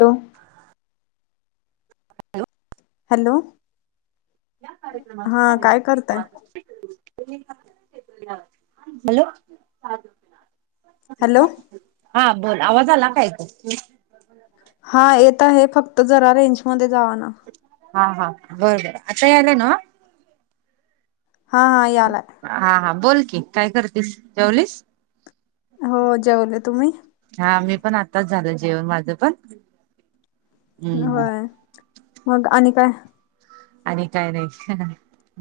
Hello hello या कार्यक्रमाचे हा हिले काय असते करताय पाचष्टेस [unintelligible] हॅलो [inaudible] हॅलो हा बोल आवाज आला काय हा येत आहे फक्त जरा रेंज मध्ये जावा ना. हा हा बर बर आता आला ना हां हा ह आला आहे हा हा बोल की काय करतेस जेवलीस हो जेवले तुम्ही हा मी पण आताच झाल जेवण माझं पण हम्म होय मग आणि काय आणि काय नाही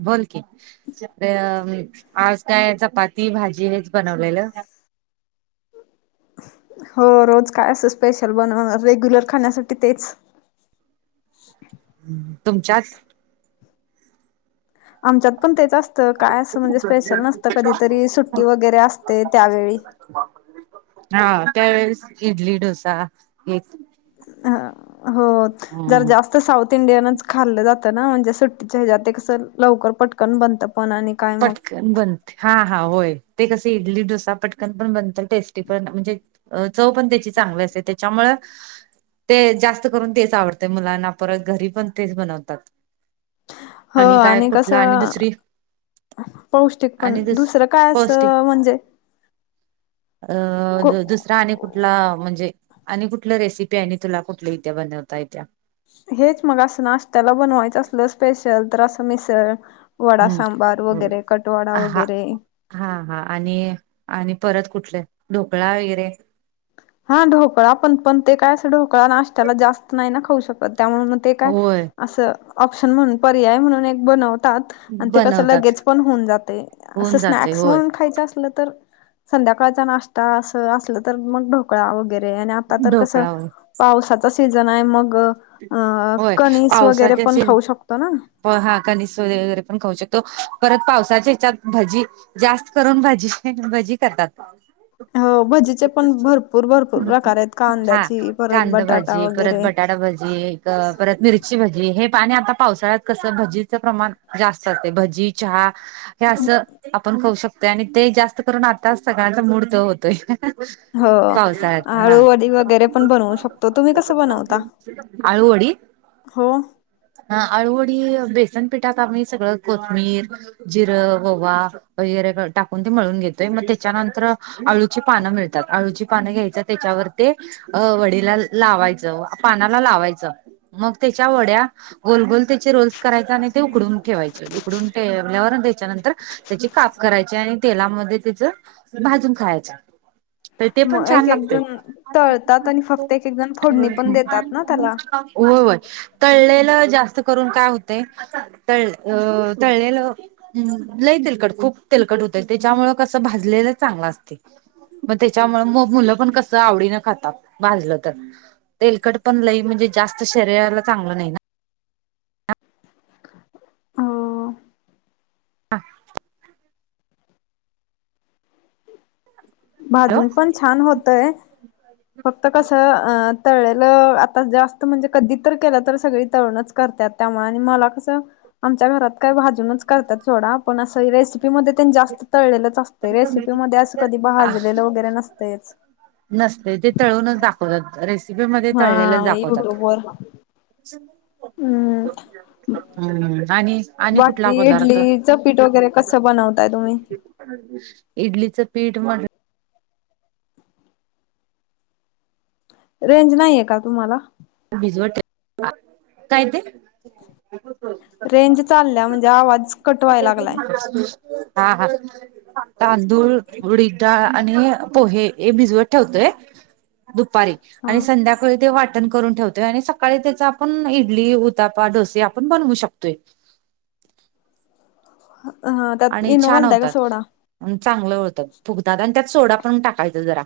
बोल की र आज काय चपाती भाजी हेच बनवलेलं हो रोज काय असं स्पेशल बनव रेग्युलर खाण्यासाठी तेच ह तुमच्याच आमच्यात पण तेच असत तर काय असं म्हणजे स्पेशल नसतं कधीतरी सुट्टी वगैरे असते त्यावेळी हा त्यावेळेस इडली डोसा एक ह हो जर हम्म जास्त आ साऊथ इंडियनच खाल्लं जातं ना म्हणजे सुट्टीच्या हजात कसं लवकर पटकन बनतं पण आणि काय मग पटक बन हा हा होय ते कस इडली डोसा पटकन पण बनतात टेस्टी पण म्हणजे अ चव पण त्याची चांगली असते त्याच्यामुं ते जास्त करून तेच आवडते मुलांना परत घरी पण तेच बनवतात हो काय आणि कुठला कसं दुसरी पौष्टिक पण आणि दुस दुसरं काय पौष्टिक असं म्हणजे अ दुसरा आणि कुठला म्हणजे आणि कुठलं रेसिपी आहे आणि तुला कुठली इथ्या बनवता येत्या हेच मग असं नाश्त्याला बनवायचं असलं स्पेशल तर असं मिसळ वडा सांबार हम्म वगैरे कटवाडा हा वगैरे हा हा आणि आणि परत कुठले ढोकळा वगैरे हा ढोकळा पण पण ते काय असं ढोकळा नाश्त्याला जास्त नाही ना खाऊ शकत त्यामुळे ते काय होय असं ऑप्शन म्हणून पर्याय म्हणून एक बनवतात. आणि ते कसं बनवतात लगेज पण होऊन जाते होऊन असं जाते स्नॅक्स होय म्हणून खायचं असलं तर. संध्याकाळचा नाश्ता असं असलं तर मग ढोकळा वगैरे आणि आता तर कसं. ढोकळा पावसाचा सीझन आहे मग होय कनिस वगैरे पण खाऊ शकतो ना. प हा कणीस वगैरे पण खाऊ शकतो. परत पावसाच्या ह्याच्यात भजी. जास्त करून भजी भजी करतात. हो भजीचे पण भरपूर भरपूर प्रकार आहेत हा कांद्याची परत बटाटा वगैरे. एक परत मिरची भजी हे पाणी आता पावसाळ्यात कसं भजीचं प्रमाण जास्त असते भजी. चहा हे असं आपण खाऊ शकतो. आणि ते जास्त करून आताच सगळ्यांचा मूड तो होतोय. हो पावसाळ्यात आळू हा. वडी वगैरे पण बनवू शकतो तुम्ही कसं बनवता [unintelligible] आळूवडी. हो हा आळू वडी बेसनपिठात आम्ही सगळं कोथिंबीर जिरं ओवा. वगैरे टाकून ते मिळून घेतोय मग त्याच्यानंतर. आळूची पानं मिळतात आळूची पानं घ्यायचं त्याच्यावर ते वडीला लावायचं. पानाला लावायचं मग त्याच्या वड्या गोल ते. रोल्स कराय आणि ते उघडून ठेवायचे उघडून. ठेवल्यावर त्याच्यानंतर त्याची काप करायची आणि तेलामध्ये तेच. भाजून खायच. ते पण मग छान एक एक लागतंय. जण तळतात आणि फक्त एक एक जण फोडणी पण [unintelligible] देतात ना त्याला होय होय. तळलेलं जास्त करून काय होतंय तळ अ तळलेलं. लय तेलकट खूप तिलकट होतंय त्याच्यामुळ कसं भाजलेलं चांगल असतंय. मग त्याच्यामुळे मुलं पण कस आवडीनं खातात भाजलं तर. तेलकट पण लई म्हणजे जास्त शरीराला चांगलं नाही ना. अं हा. हां. हॅलो भाजून पण छान होतंय. फक्त कसं अ तळलेलं आता जास्त म्हणजे कधी तर केलं तर सगळी तळूनच. करत्यात त्यामुळं आणि मला कसं आमच्या घरात काय भाजूनच करतात सोडा. पण असं रेसिपीमध्ये तेन जास्त तळलेलंच असतंय, रेसिपीमध्ये असं कधी भाज लेलं वगैरे नसतंयच. नसते ते तळूनच दाखवतात रेसिपीमध्ये तळलेलंच हा दाखवतात. युट्यूब वर हम्म ह आणि आणि कुठला पदार्थ. चं पीठ वगैरे कसं बनवताय तुम्ही. इडलीचं पीठ रेंज नाहीये का तुम्हाला. भिजवत ठेव काय ते. रेंज चालल्या म्हणजे आवाज कट व्हायला लागलाय. [unintelligible] [unintelligible] तांदूळ उडीद डाळ आणि पोहे हे भिजवत ठेवतोय. दुपारी आणि हा संध्याकाळी ते वाट करून ठेवतोय आणि सकाळी त्याचा आपण इडली उतापा डोसे आपण बनवू शकतोय. त्यात इनो घालताय का सोडा. अन चांगलं होतं फुगतात आणि त्यात सोडा पण टाकायचं जरा.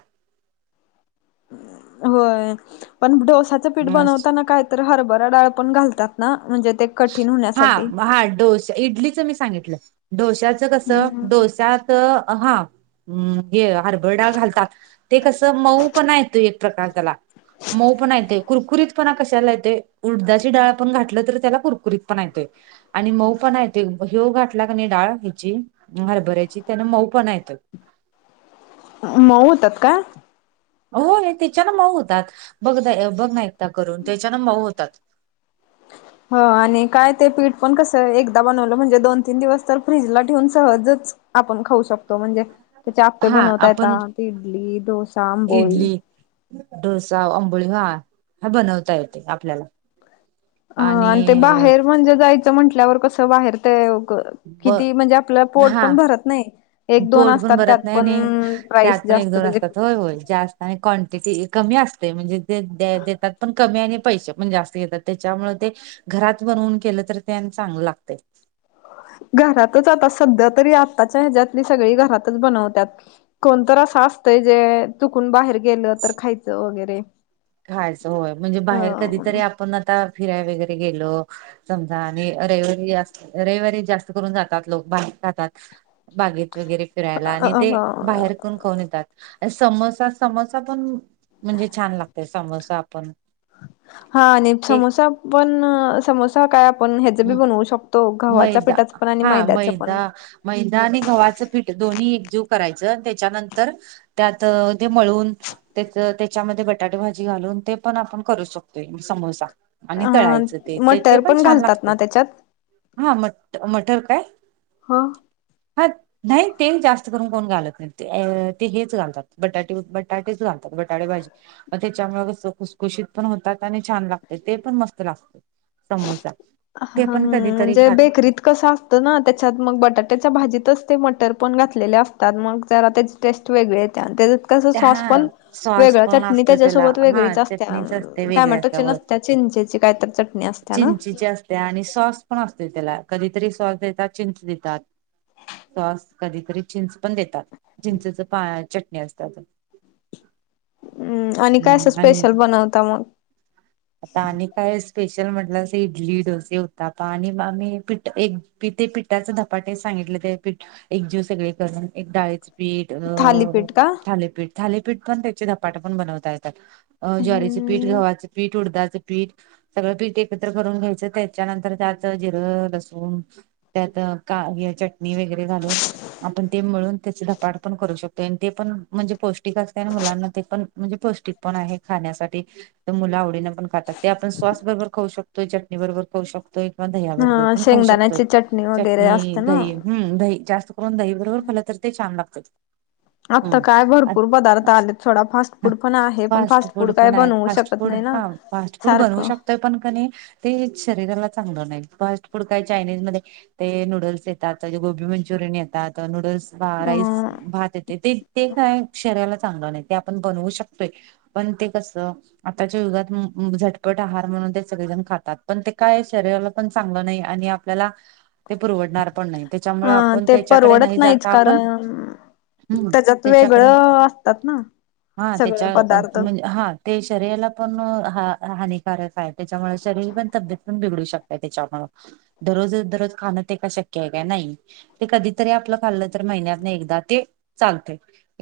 होय पण डोसाचं पीठ बनवताना काय. तर हरभरा डाळ पण घालतात ना म्हणजे ते. कठीण हा होण्यासाठी हा डोश इडलीचं मी सांगितलं डोश्याचं कस हम्म डोसा. त हा हे हरभरा डाळ घालतात. ते कसं मऊ पण ये तो एक प्रकार त्याला. मऊ पण येते कुरकुरीत पण कशाला येते उडदाची डाळ पण घातलं तर त्याला. कुरकुरीत पणा येतोय. आणि मऊ पणा येतोय ह्यो घाातला क नाही डाळ ह्याची हरभऱ्याची त्यान मऊ पण येत. मऊ होतात काय. होय त्याच्यान मऊ होतात बघ द बघ ना एकदा करून त्याच्यान मऊ होतात. हो आणि काय ते पीठ पण कसं एकदा बनवलं म्हणजे दोन तीन दिवस तर फ्रीजला ठेऊून सहजच. आपण खाऊ शकतो म्हणजे त्याचे आपे हा बनवता येत आपण ते इडली डोसा आंबोळी. इडली डोसा आंबोळी हा बनवता येते आपल्याला. ह आणि ते बाहेर म्हणजे जायचं म्हंटल्यावर कसं बाहेर. तेव क ब किती म्हणजे आपला पोट हा पण भरत नाही. एक दोन पोट पण असतात त्यात भरत पण नाही त्यात प्राईस पण एक जास्त दोन त्याचे असतात होय होय जास्त. आणि क्वांटिटी कमी असते म्हणजे दे दा देतात पण कमी आणि पैसे जास्त. देतात त्याच्यामुळे ते घरात बनवून केलं तर ते चांगलं लागतय. घरातच आता सध्या तरी आत्ताच्या ह्याच्यातली सगळी घरातच बनवतात. कोणत असं असतंय जे चुकून बाहेर गेलं तर खायचं वगैरे. खायचं होय म्हणजे अ बाहेर कधीतरी आपण आता फिराय वगैरे गेलो. समजा आणि रविवार जास्त रविवारी जास्त करून जातात लोक बाहेर खातात. बागेत वगैरे फिरायला आणि ते बाहेर. खाऊन येतात अ समोसा समोसा पण म्हणजे छान लागतय समोसा आपण. हा आणि ते समोसा पण समोसे. से काय आपण ह्याच बी बनवू शकतो घव्हाच्या मैदा पिठाचं पण आणि हा मैद्याचं मैदा पण. मैदा आणि गव्हाचं पीठ दोन्ही एकजीव करायचं त्याच्यानंतर. त्यात ते मळून. त्या त्याच्यामध्ये बटाटे भाजी घालून ते पण आपण करू शकतोय समोसा. आणि तळायचं ते ते पण छान लागत. न त्याच्यात. हा म मटर काय. हां, हात. नाही ते जास्त करून कोण घालत नाही ते हेच घालतात बटाटे बटाटेच घालतात बटाटे भाजी. अ त्याच्यामुळे कस खुसखुशीत पण होतात आणि छान लागत ते पण मस्त लागत. समोसा. हा कधीतरी म्हणजे खात बेकरीत कसा. तर ना त्याच्यात मग बटाट्याच्या भाजीतच ते मटर पण घातलेले असतात मग जरा तेच. टेस्ट वेगळे येत तिच्यात. कस सॉस हा पण सॉस वेगळ पण चटणी असतो त्याला त्याच्यासोबत हा वेगळीच असते चटणीच असते वेगळे टमॅटो असल्यावर नस''--'' त्या चिंचेची कायत चटणी असत्या ना. चिंचे ची असते आणि सॉस पण असते त्याला कधीतरी सॉस देतात चिंच देतात. सॉस कधीतरी चिंच पण देतात. चिंचेच पा -चटणी असतात. हम्म! आणि काय असं हम्म आणि स्पेशल बनवता मग? आता आणि काय स्पेशल म्हटलं अस इडली डोसे उत्तप्पा आणि आम्ही पिठ एक पि ते पिठाच धपाटे सांगितलं ते पठ एक जीव सगळे करून एक डाळी पीठ अ थालीपीठ का थालेपीठ, थालेपीठ पण त्याचे धपाट पण बनवता येतात. अ ज्वारी च पीठ, हम्म गवा च पीठ, उडदा च पीठ, सगळं पीठ एकत्र करून घ्यायचं त्याच्यानंतर त्यात जिरं, लसूण, त्यात का चटणी वगैरे घालून आपण ते मळून त्याच धपाट पण करू शकतो. ते पण म्हणजे पौष्टिक असते ना मुलांना ते पण म्हणजे पौष्टिक पण आहे खाण्यासाठी. मुलं आवडीने पण खातात. ते आपण स्वास बरोबर खाऊ शकतोय, चटणी बरोबर खाऊ शकतोय, दह्याबरोबर हा पण खाऊ शकतोय, शेंगदाण्याची चटणी वगैरे चटणी असते ना दही हम्म दही जास्त आपण दही बरोबर खाल्ला तर ते छान लागतात. आत्ता हम्म. काय भरपूर पदार्थ अच्छा आले सोडा, फास्ट फूड पण आहे, पण फास्ट फूड काय बनव फास्ट फूड हा फास्ट फूड बनवू शक ते पण कनी ते शरीराला चांगलं नाही. फास्ट फूड काय चायनीज मध्ये ते नूडल्स येतात, गोबी मंचुरियन येतात, नूडल्स राईस अ भात येते ते, ते काय शरीराला चांगलं नाही, ते आपण बनवू शकतोय पण ते कसं आताच्या युगात झटपट आहार म्हणून ते सगळेजण खातात, पण ते काय शरीराला पण चांगलं नाही आणि आपल्याला ते पुरवडणार पण नाही. त्याच्यामुळे हा आपण ते त्याच्याकडे परवडत नाही नाहीच जाता आपण कारण हम्म, त्याच्यात त्याच्याकडे वेगळं असतात ना हा सगळं त्याच्या अ पदार्थ म्हणजे हा ते शरीराला पण हा -हानिकारक आहे, त्याच्यामुळे शरीर पण तब्येत पण बिघडू शकत त्याच्यामुळ‌. दररोज दररोज खाणं ते का शक्य आहे का नाही. ते कधीतरी आपलं खाल्लं तर महिन्यात एकदा ते चालते.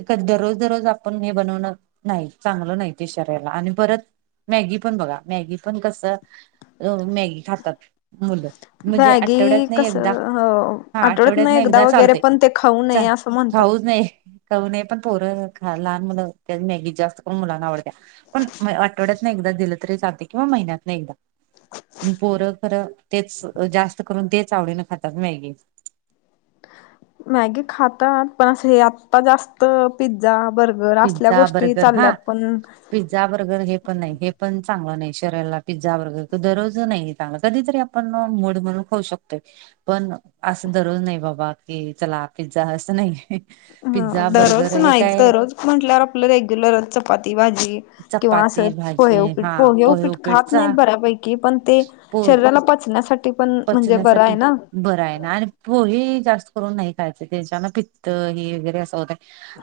खर दररोज दररोज आपण हे बनवणं नाही चांगलं नाही ते शक्य आणि परत मॅगी पण बघा मॅगी पण कसं मॅगी खातात. मुलं म्हणजे मॅगी आठवड्यात एकदा कसं हा आठवडत आठवड्यात नाही एकदा वगैरे चालते. पण ते खाऊ नये चाल असं म्हणतात खाऊच नये. करू नये पण थों लहान मुलं त्या मॅगी जास्त पण मुलांना आवडत्या. पण म आठवड्यात एकदा दिलं तरीचालते किंवा महिन्यात ना एकदा. पोरं खरं तेच जास्त करून तेच आवडीनं खातात मॅगी. मॅगी खातात पण असं हे आत्ता जास्त पिझ्झा, बर्गर, असल्या पिझ्झा गोष्टी बर्गर हा चालल्यात पण पिझ्झा, बर्गर हे पण नाही, हे पण चांगलं नाही शरीयला पिझ्झा बर्गर क दररोज नाही चांगलं कधीतरी आपण पण मड म्हणून होऊ शकतो पण असं दररोज नाही बाबा की चला पिझ्झा असं नाही. हा पिझ्झा बर्गर दररोज हे नाही काय दररोज म्हटल्या आपलं रेग्युलरच चपाती भाजी. किंवा अस चपाती पोहे भाजी उपीट, हा पोहे उपीट खात नाही उपीटचा बऱ्यापैकी पण ते पो शरीराला पच ण्यासाठी पचण्यासाठी. बरं आहे ना आणि पोहे जास्त करून नाही खायच त्यांच्यान पित्त ही वगैरे असं होत.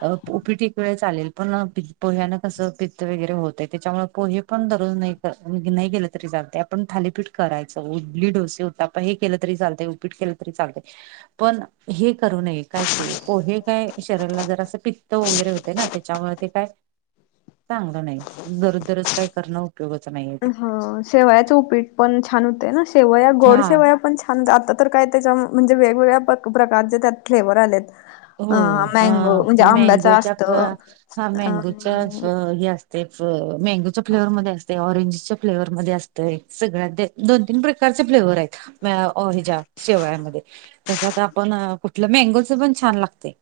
अ उपीट एक वेळ चालेल. पण पोह्यानं कसं पित्त वगैरे होतं त्याच्यामुळे पोहे पण दररोज नाही नाही केलं तरी चालते. पण थालीपीठ करायचं उडली डोसे होता पण हे केलं तरी चालत उपीठ केलं तरी चालत. पण हे करू नये काय ते पोहे काय शरीराला जर असं पित्त वगैरे होते ना त्याच्यावर ते काय चांगलं नाही दररोज दररोज काय करणं. [unintelligible] नाही. ह शेवयाचं उपीट पण छान होतेय ना, शेवया गोड हा शेवया पण छान आता तर काय त्याच्या म्हणजे वेगवेगळ्या प्रकारचे त्यात फ्लेवर आलेत. अ होय होय, मँगो म्हणजे हं आंब्याच मॅगोच्या प असतं हां मँगोच्या आणि अस तेच मँगोच्या फ्लेवरमध्ये असते, ऑरेंजच्या फ्लेवर मध्ये असतंय, सगळ्या ते दोन तीन प्रकारचे फ्लेवर हयेत. [unintelligible] च्या शेव्यामध्ये, त्याच्यात आपण कुठलं मँगोच पण छान लागतय.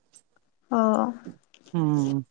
हं. हम्म.